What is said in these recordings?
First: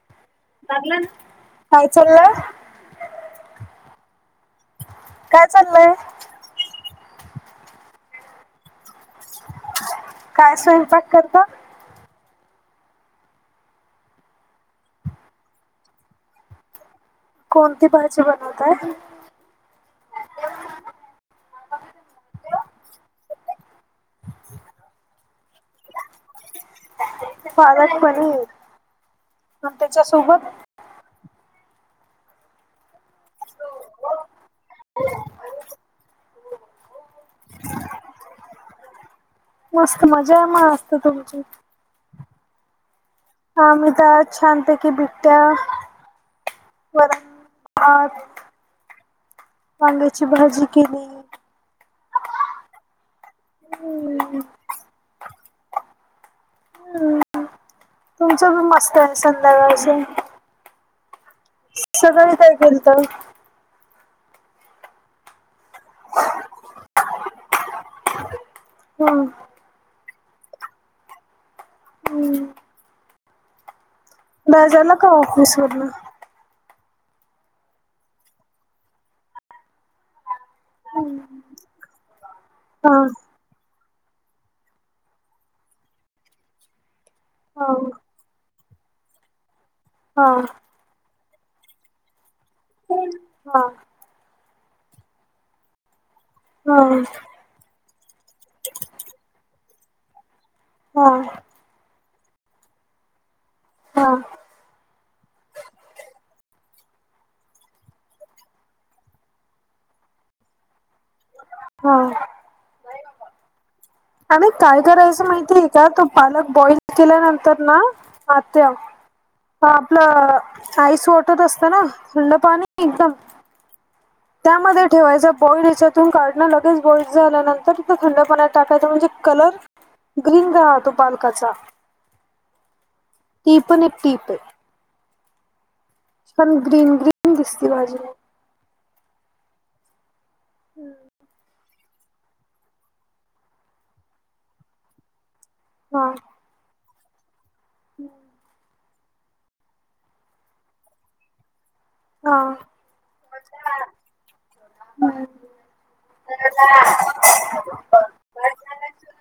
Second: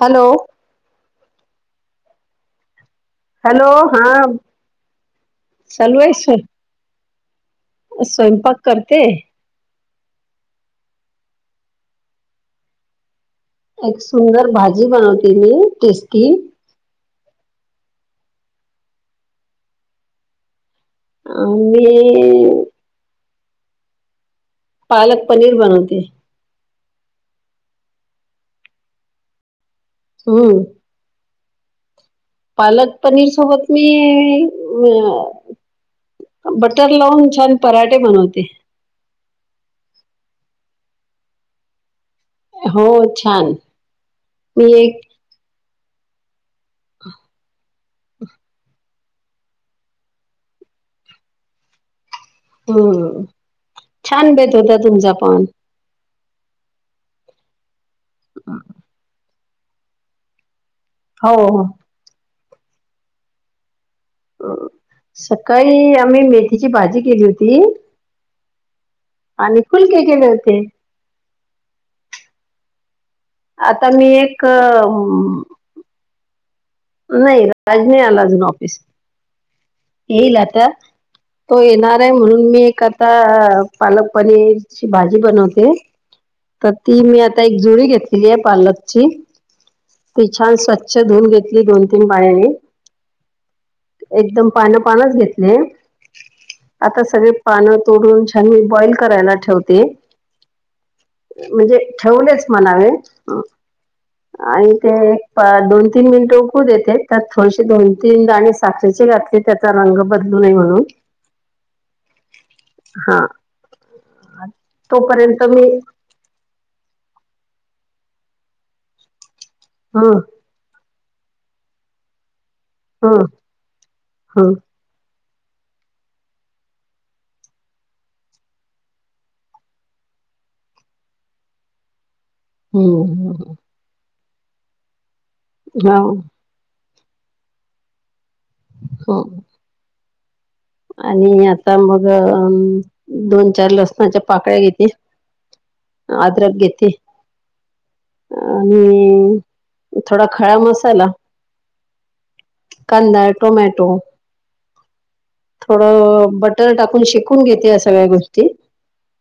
Hello लागला ना... काय चाल्लय? हॅलो... हा... काय चाललंय चालू ए सर स्वयंपाक करते काय स्वयंपाक करत एक सुंदर भाजी बनवते मी टेस्टी कोणती भाजी बनवत आहे अ मी. पालक पनीर बनवतीये. पालक पनीर अन त्याच्यासोबत? हम्म पालक पनीर सोबत मी अ बटर लावून. छान पराठे बनवते. मस्त मजा आहे मग आज तर तुमची. हो छान आमहीदा छ मी पैकी एक बट त्या वात पांग्याची भाजी केली हम्म छान बेत होता तुमचा पण हम्म तुमच पी मस्त आहे संध्याभ हो हो श सगही काय केलत सकाळी आम्ही मेथीची भाजी केली होती हम् आणि फुलके केले होते हम्म आता मी एक सोल नाही राज नाही आला अजून ऑफिस येईल आता तो येणार आहे म्हणून मी एक हां आता पालक पनीरची भाजी बनवते तर ती मी आता एक जुरी हां घेतलेली आहे पालकची ती हां छान स्वच्छ धुवून घेत दोन तीन पाण्याने हा एकदम पान पानच घेतले आता हां सगळे पानं तोडून छानी बॉईल करायला ठेवते हा म्हणजे ठेवलेच म्हणावे हां आणि ते दोन तीन मिनट टोकू देते त्यात थोडीसे दोन तीन दाणी साखरेचे घातले त्याचा रंग बदलू नये म्हणून हा हा अर काय करायचं तोपर्यंत माहितीय मी का तो पालक बॉइल केल्यानंतर ना आत्या ह हम्म आपलं आईस वाटत असतं ना थंड पाणी एकदम हम्म हं त्यामध्ये ठेवायच बडीच तथून काढणं लगेच गोल्ड झाल्यानंतर त थंडपणा टाकायचं म्हणजे कलर ग्रीन रा तो पालकाचा हो हो णटीप हा पण ग्रीन ग्रीन दिसती भाजी हो आणि आता मगं दोन चार लसणाच्या पाकळ्या घेते अ्र घेत ह्म. आणि, थोडां खडा मसाला. कांदा, टोमॅटो. थोडं बटर टाकून शिकून घेते या सगळ्या गोष्टी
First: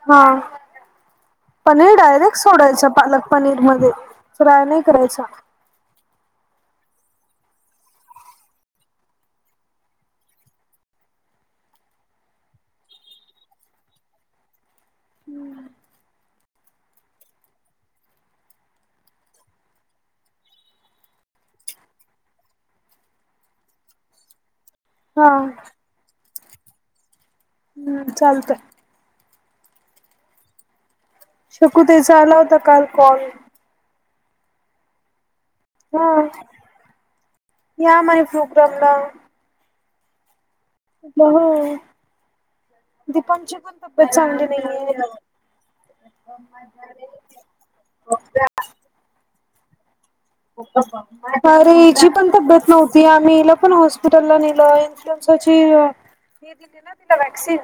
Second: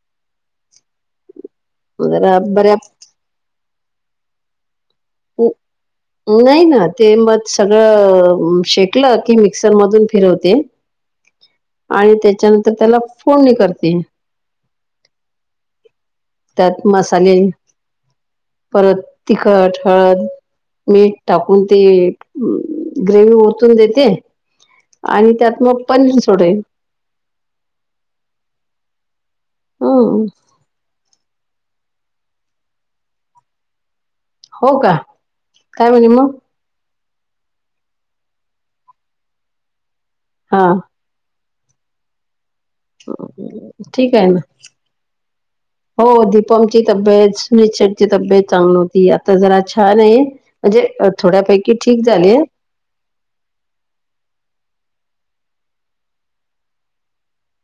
ह्म. [inaudible] पनीर जरा डायरेक्ट बऱ्या सोडायचा पालक पनीर मध्ये फ्राय नाही करायचा हो नाही ना ते मग सगळं शेकलं की मिक्सर मधून फिरवते [unintelligible] आणि त्याच्यानंतर त्याला फोन नि करते [unintelligible] त्यात मसाले. परत तिखटं, हळदं. मीठ टाकून, ती ग्रेवी ओतून देते. हा आणि, त्यात मग पनीर सोडले. ह्म चालतंय. अ.. उं. शकू ताईचा आला होता, काल कॉल. हो कां? हा. या माझ्या प्रोग्रॅमला. हा. पहा? दीपांची पण, तब्येत ठीक आहे ना चांगली नाही आहेे. हो. दीपमची तब्येत, सुनीलशेटची तब्येत चांगली नव्हती. आता जरा, छान आहे. म्हणजे, अरे थोड्यापैकी ठीक हिची पण झाले. तब्येत नव्हती. आम्ही हीला पण, हॉस्पिटलला नेलं इन्शुरन्सची कीती दिल तिला? व्हॅक्सिन.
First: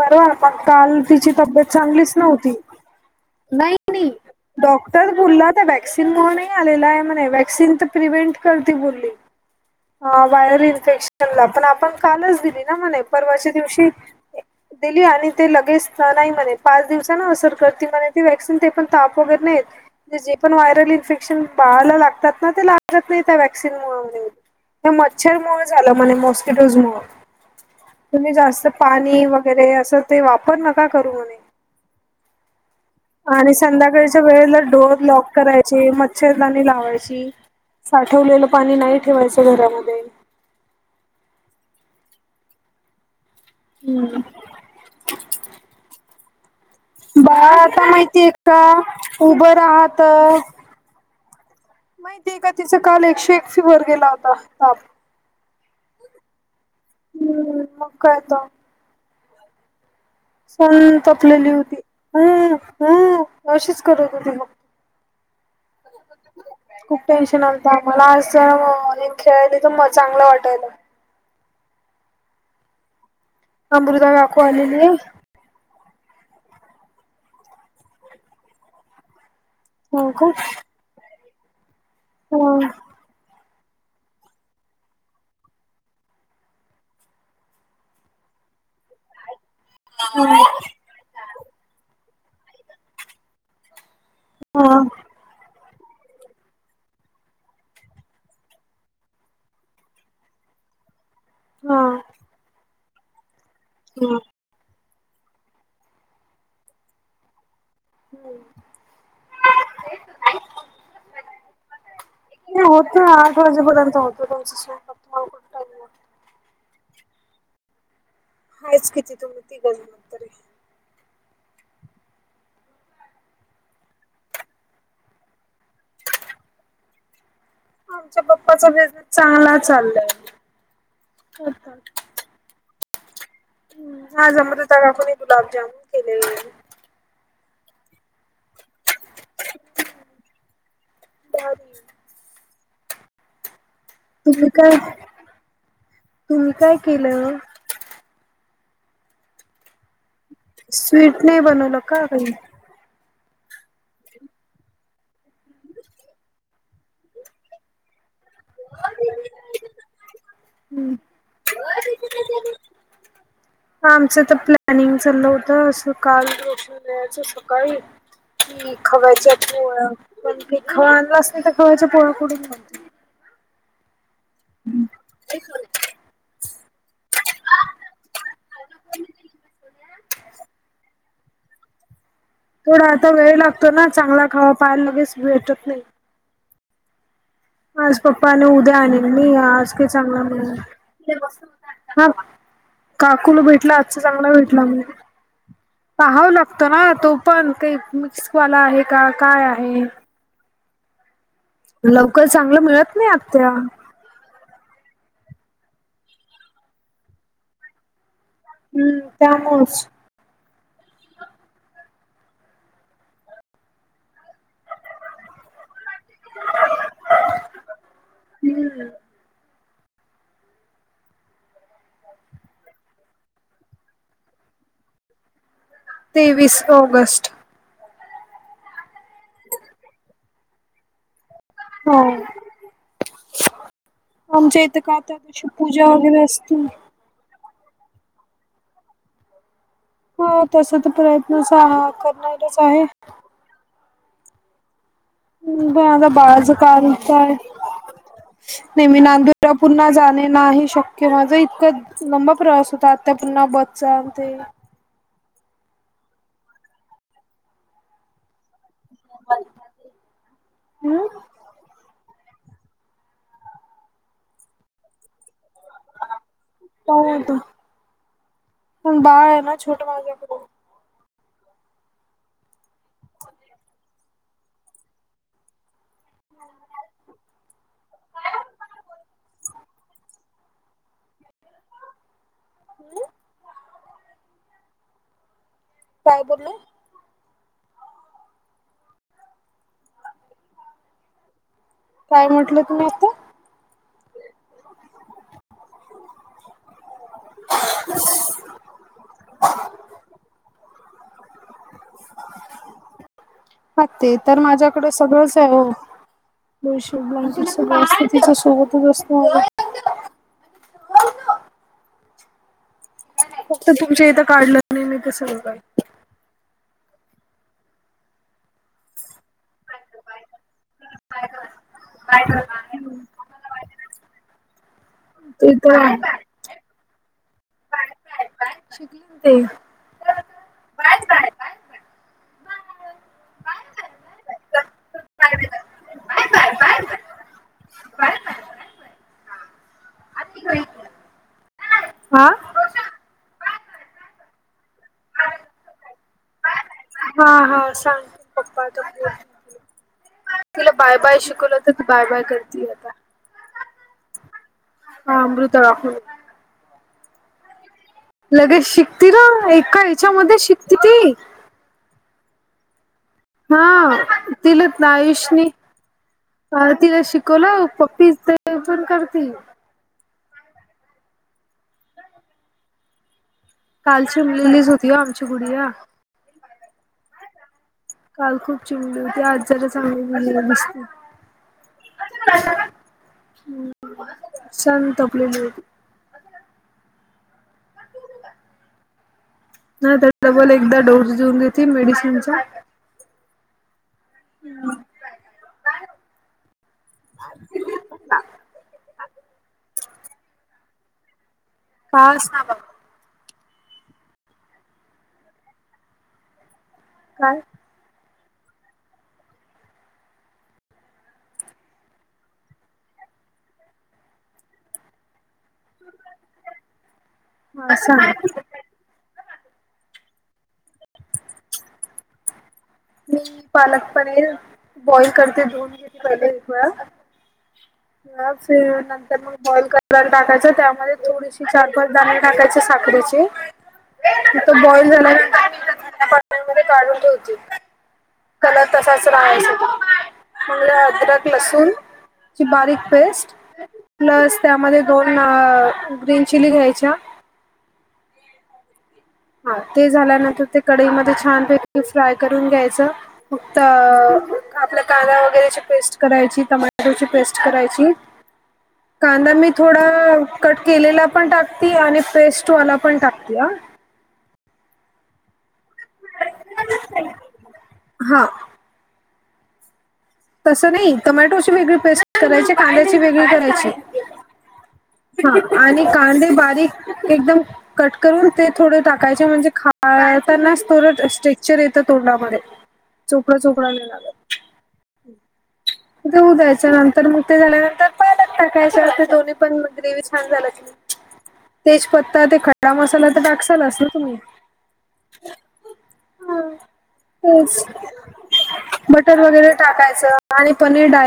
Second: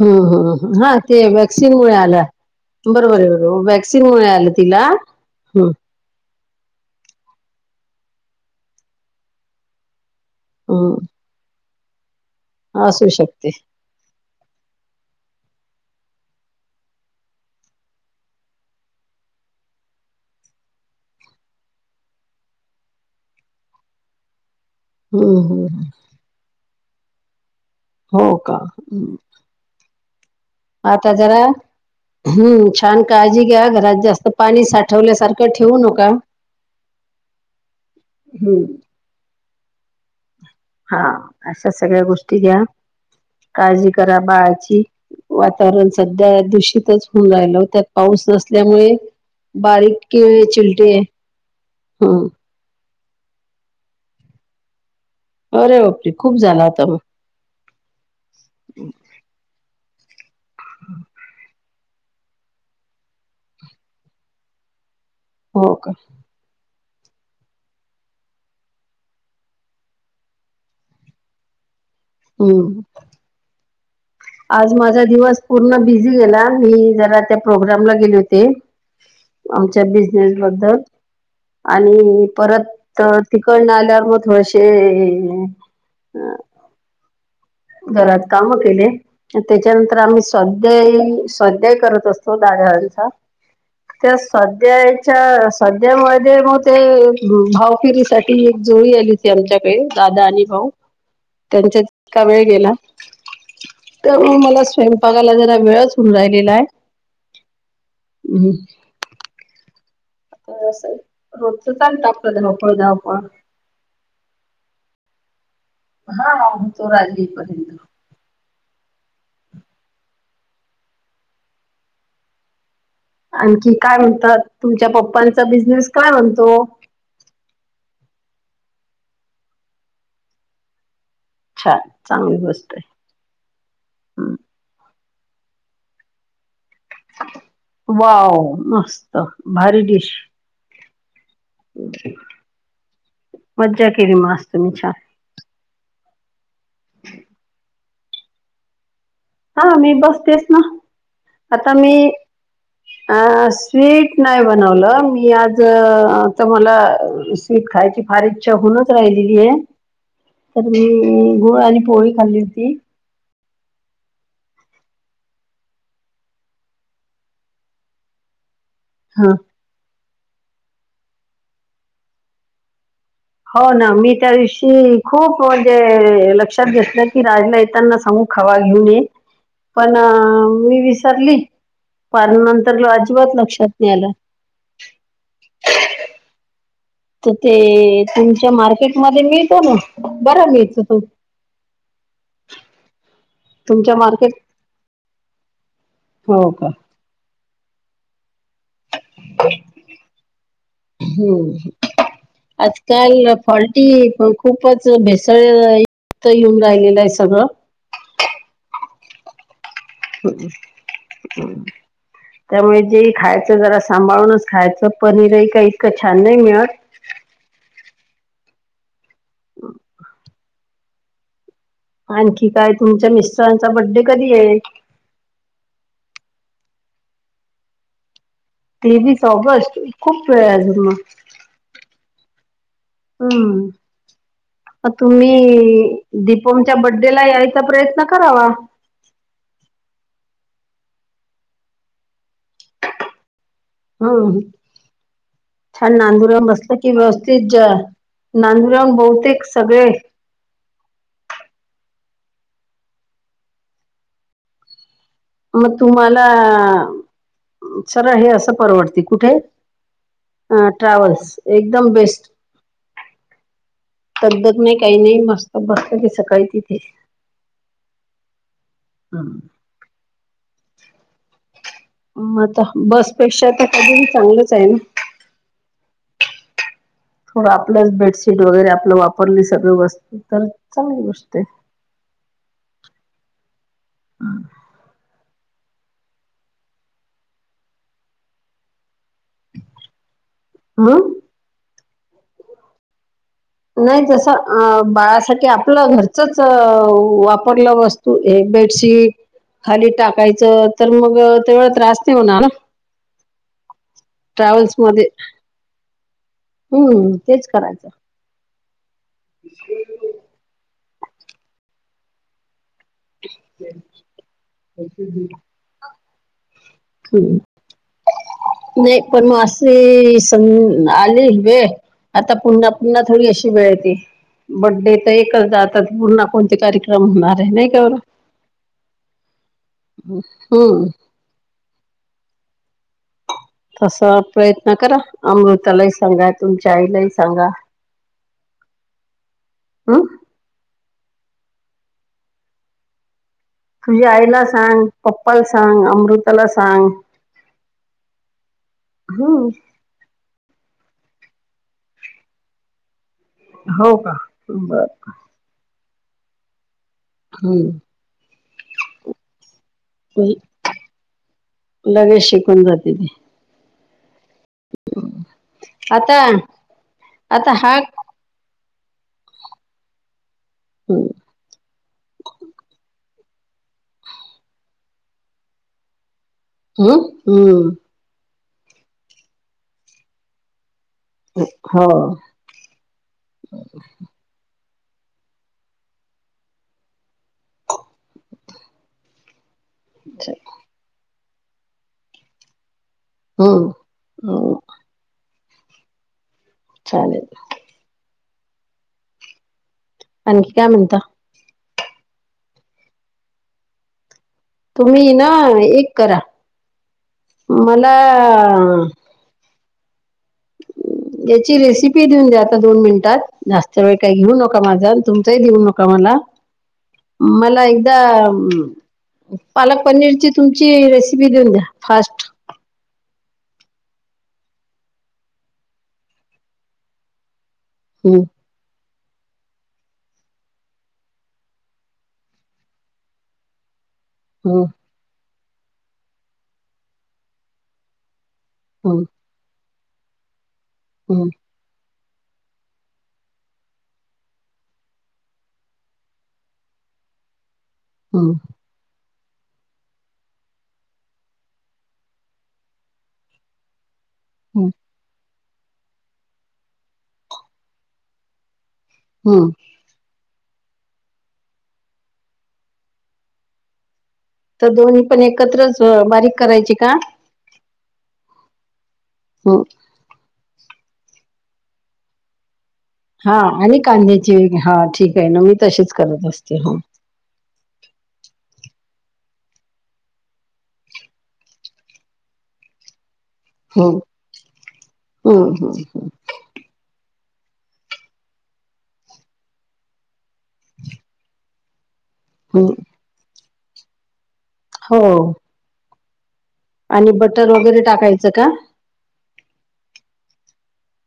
हम्म पण हम्म हा काल, ते तिची तब्येत व्हॅक्सिन मुळे चांगलीच आला नव्हती. बरोबर आहे बरोबर व्हॅक्सिन नाही-नाही, मुळे आलं तिला डॉक्टर बोलला त्या हम्म वॅ क्सिन मुळे नाही आलेला आहे म्हणे, वॅक्सिन तर प्रिव्हेंट करते बोलली. हा व्हायरल हम्म इन्फेक्शनला. पण आपण कालच दिली ना म्हणे, असू शकते परवाच्या दिवशी. दिली. आणि ते लगेच नाही म्हणे, पाच दिवसानं असर करती म्हणे ती व्हॅव्क्सिन. ते पण ताप वगैरे नाहीे येत. म्हणजे. जे पण व्हायरल इन्फेक्शन, बाळाला लागतात ना. ते लागत नाही त्या व्हॅक्सिनमुळंम्हणे. हे हम्म मच्छर मुळे हम्म झालं म्हणे, मॉस्किटोजमुळं. तुम्ही हो का जास्त पाणी व गैरे.. असं. ते वापर ना. आता जरा ह्मम् [unintelligible] आणि, संध्याकाळच्या वेळेला. डोअर लॉक साठवल्यासारखं ठेवू करायचे, नका मच्छरदानी लावायची. साठवलेलं हम्म पाणी, नाही ठेवायचं घरामध्ये. हा, अशा सगळ्या गोष्टी घ्या. काळजी करा, बाळाची. वातावरण सध्या, दूषित होऊन बाळा राहिल. त्यात आता पाऊस माहितीय का नसल्यामुळे, उभं बारीक राहत केिळे-चिलटे माहिती आहे का तिचं? काल एकशे एक फीवर गेला होता ताप. अरे बापरे! खूप झाला आता मग. ह्म, मग काय आता. [unintelligible] साण, तपलेली होती. अ.. अ.. अशीच करत होती, मग. हो कां. खूप टेन्शन आलतं आम्हाला, आज जरा मोकळी खेळायली तर मग चांगलं वाटायल. [inaudible] [unintelligible] आज आहे माझा दिवस पूर्ण बिझी गेला मी जरा त्या प्रोग्रामला गेले होते आमच्या हो का बिझनेस बद्दल आणि हा परत तर तिकडन आल्यावर मग थोडेसे. घरात काम केले त्याच्यानंतर आम्ही स्वाध्याय स्वाध्याय कर. प्रतुंदारा चा त्या हा हा सध्याच्या सध्या, मध्ये मग ते भाऊकीरीसाठी. एक जोळी आली होती आमच्याकडे, दादा आणि भाऊ. हा. त्यांच्यात, इतका वेळ गेला. तर नाही मग मला स्वयं पाला जरा, वेळच होऊन राहिलेला आहे. ह्म. होत [unintelligible] [unintelligible] [unintelligible] कुठं टाइम लागतो हा हा सोरली. हाच किती तुम्ही ती गज मग त रे. आणखी काय म्हणतात तुमच्या पप्पांचा बिझनेस काय म्हणतो. आमच्या पप्पाचा बिझनेस चांगला चाललाय. छान चांगली गोष्ट आहे. हा जमलं तर आपण गुलाबजामन केलेले. वाव मस्त भारी डिश ढग. मज्जा केली मस्त तुम्ही छान. तुम्ही काय केलं मग हा मी बसतेच. ना स्वीट नाही आता बनवलं का मी काही अ स्वीट नाही बनवलं मी आज तर मला स्वीट खायची. हा इच्छा हुन राहिलेली आहे तर मी हम्म. गुळ आणि पोळी खाल्ली की [unintelligible] आमचं तर प्लॅनिंग चाललं होत असं काल रोशयचं सकाळी. हा खवयच्या पोळ्या पण खव आणलाच नाही तर खवयच्या पोळ्या कडून हो ना मी त्या दिवशी खूप म्हणजे लक्षात घेतलं की राजला येताना सांगू खवा घेऊन ये. पण मी विसारली पार नंतर लॉजवर लक्षात नाही आला. पान लगेच भेटत नाही. तर ते आज पप्पा न तुमच्या उद्या आणण मार्केटमध्ये मी मिळतो आज ना काही चांगलं बरं म्हण. मिळतो तो हा काकुल भेटला तुमच्या आजचा मार्केट चांगला भेटला मग पाहावं हो का लागतो ना तो पण काही मिस्कवाला आहे का काय आहे. हम्म लवकर चांगलं मिळत नाही आजकाल आत्या फॉल्टी खूपच भेसळयक्त येऊन राहिलेलं आहे सगळं. हम्म त्या मच. हम हम्. त्यामुळे जे खायचं जरा सांभाळूनच खायचं पनीरही काही इतकं छान नाही मिळत. हम्म. आणखी काय तुमच्या मिस्टरांचा बड्डे कधी आहे. तेवीस ऑगस्ट तेवीस ऑगस्ट खूप वेळ आहे अजून हो. आमच्या इथे हम् का त्या तुम्ही दिवशी पूजा वगैरे असते. दीपमच्या त्याला यायचा प्रयत्न करावा. ह तसा तर प्रयत्नच करायचा आहे. हम्म पण छान आता नांदूर्यावरून बाळाचं बसलं की कारण काय व्यवस्थित जाय. नांदूर्यावरून नेहमी बहुतेक नांदूरला सगळे. पुन्हा जाणे नाही शक्य माझा इतका लंबा प्रवास होता आता पुन्हा बसचा ते मग तुम्हाला सरळ हे असं, परवडती. कुठे अ ट्रॅव्हल्स एकदम बेस्ट धकधक नाही काही नाही. मस्त बसलेली सकाळी तिथे का येतो पण बाळ आहे ना छोट माझ आता बसपेक्षा तर कधी चांगलंच आहे ना, [unintelligible] थोडं आपलंच बेडशीट वगैरे आपलं वापरली. सगळी वस्तू तर चांगली गोष्ट आहे. हम्म, [unintelligible] काय बोलल. [unintelligible] काय म्हटलं? तुम्ही आता नाही जसं, अ बाळासाठी आप आपलं घरचच वापरला वस्तू हे बेडशीट खाली टाकायचं. तर मग ते व त्रास नाही होणार ना [unintelligible] तिच्या ट्रॅव्हल्स मध्ये हम्म तेच करायचं सोबतच असतो. फक्त तुमच्या इथं काढलं नाही. मी इथं सगळं काय. हम, नाही पण मग अस, ते सग आली वेळ आता पुन्हा पुन्हा, थोडी अशी वेळ येती. बर्थडे चा तर एकच ते तर जातात. आहे पुन्हा कोणते कार्यक्रम होणार आहे नाही का ओ, शिकली ते, हम, तस प्रयत्न करा अमृतालाही सांगा, तुमच्या आईलाही सांगा. हम्म हा तुझ्या आईला सांग, पप्पाला सांग, अमृत त्याला सांग, हा हा, सांगते पप्पा हम्म तिला बाय बाय शिकवलं, तर बाय बाय करते. आता हो का, बर [unintelligible] हम्म, लगेच शिकती र एका ह्याच्यामध्ये शिकती ती लगेच शिकून जाते ती, हा, तिलाच ना आयुषनी आता तिला आता शिकवलं, हा पप्पीच ते ते पण करते. हम, कालची रिलीज होती, आमची गुडिया ह हम्म, [unintelligible] हो, शांत झोपलेली होती. हा त्यात डबल, एकदा डोस देऊन घेती मेडिसिनचा हो हो, चालेल. [unintelligible] आणखी काय म्हणता. काहीच नाही बघ. तुम्ही ना एक करा. काय? मला [unintelligible] याची रेसिपी देऊन द्या आता दोन मिनिटात जास्त वेळ काही घेऊ नका माझा तुमचाही देऊ नका मला [unintelligible] मला हा एकदा सांग [unintelligible] पालक पनीरची तुमची रेसिपी देऊन द्या फास्ट [unintelligible] मी पालक पनीर बॉईल करते धुन घ पहिले वेळा [unintelligible] हम्म ह नंतर म [unintelligible] बॉइल कराला टाकायचं त्यामध्ये थोडीशी चार पाच णे टाकायचे साखरीचे [unintelligible] तथ हम्म बॉइल झाल्यानंत काून ठे होते [unintelligible] हम्म तसाच राहायच म्ह अदरक हम्म लसूण [unintelligible] ची बारीक पेस्ट प्लस त्यामध्ये दोन ग्रीन चिली घ्यायच्या हा [unintelligible] हा ते झाल्यानंतर ते कढईमध्ये छानपैकी फ्राय करून घ्यायचं [unintelligible] फक्त [unintelligible] हम्म आपल्या कांदा वगैरेची पेस्ट करायची टमॅटोची पेस्ट करायची [unintelligible] कांदा मी हम्म थोडा [unintelligible] कट केलेला पण टाकते आणि पेस्टवाला पण टाकते ह [unintelligible] तर दोन्ही पण एकत्रच बारीक करायची का हा [unintelligible] हो [unintelligible] तसं नाही टोमॅटोची वेगळी पेस्ट करायची [unintelligible] कांद्याची वेगळी हा करायची आणि कांद्याची हा ठीक आहे हा ना मी आणि तशीच करत कांदे असते हो. बारीक [unintelligible] एकदम [unintelligible] कट करून ते थोडं टाकायचे म्हणजे खाळतानाच थोडं स्ट्रेक्चर येतं तोंडामध्ये चोकड चोकडा हम्म लाग हम्म हम्म ते उद्याच्या नंतर [unintelligible] तर मुते झाल्यानंतर पय लागत काय अ दोन्ही पण ग्रेव छान झाला त [unintelligible] तेजपत्ता ते खडा हम्म मसाला तर टाकसालस ना तुम्ही हो [unintelligible] हम [unintelligible] आणि बटर वगैरे टाकायचं का [unintelligible] बटर वगैरे टाकायचं आणि पनीर डाय [unintelligible]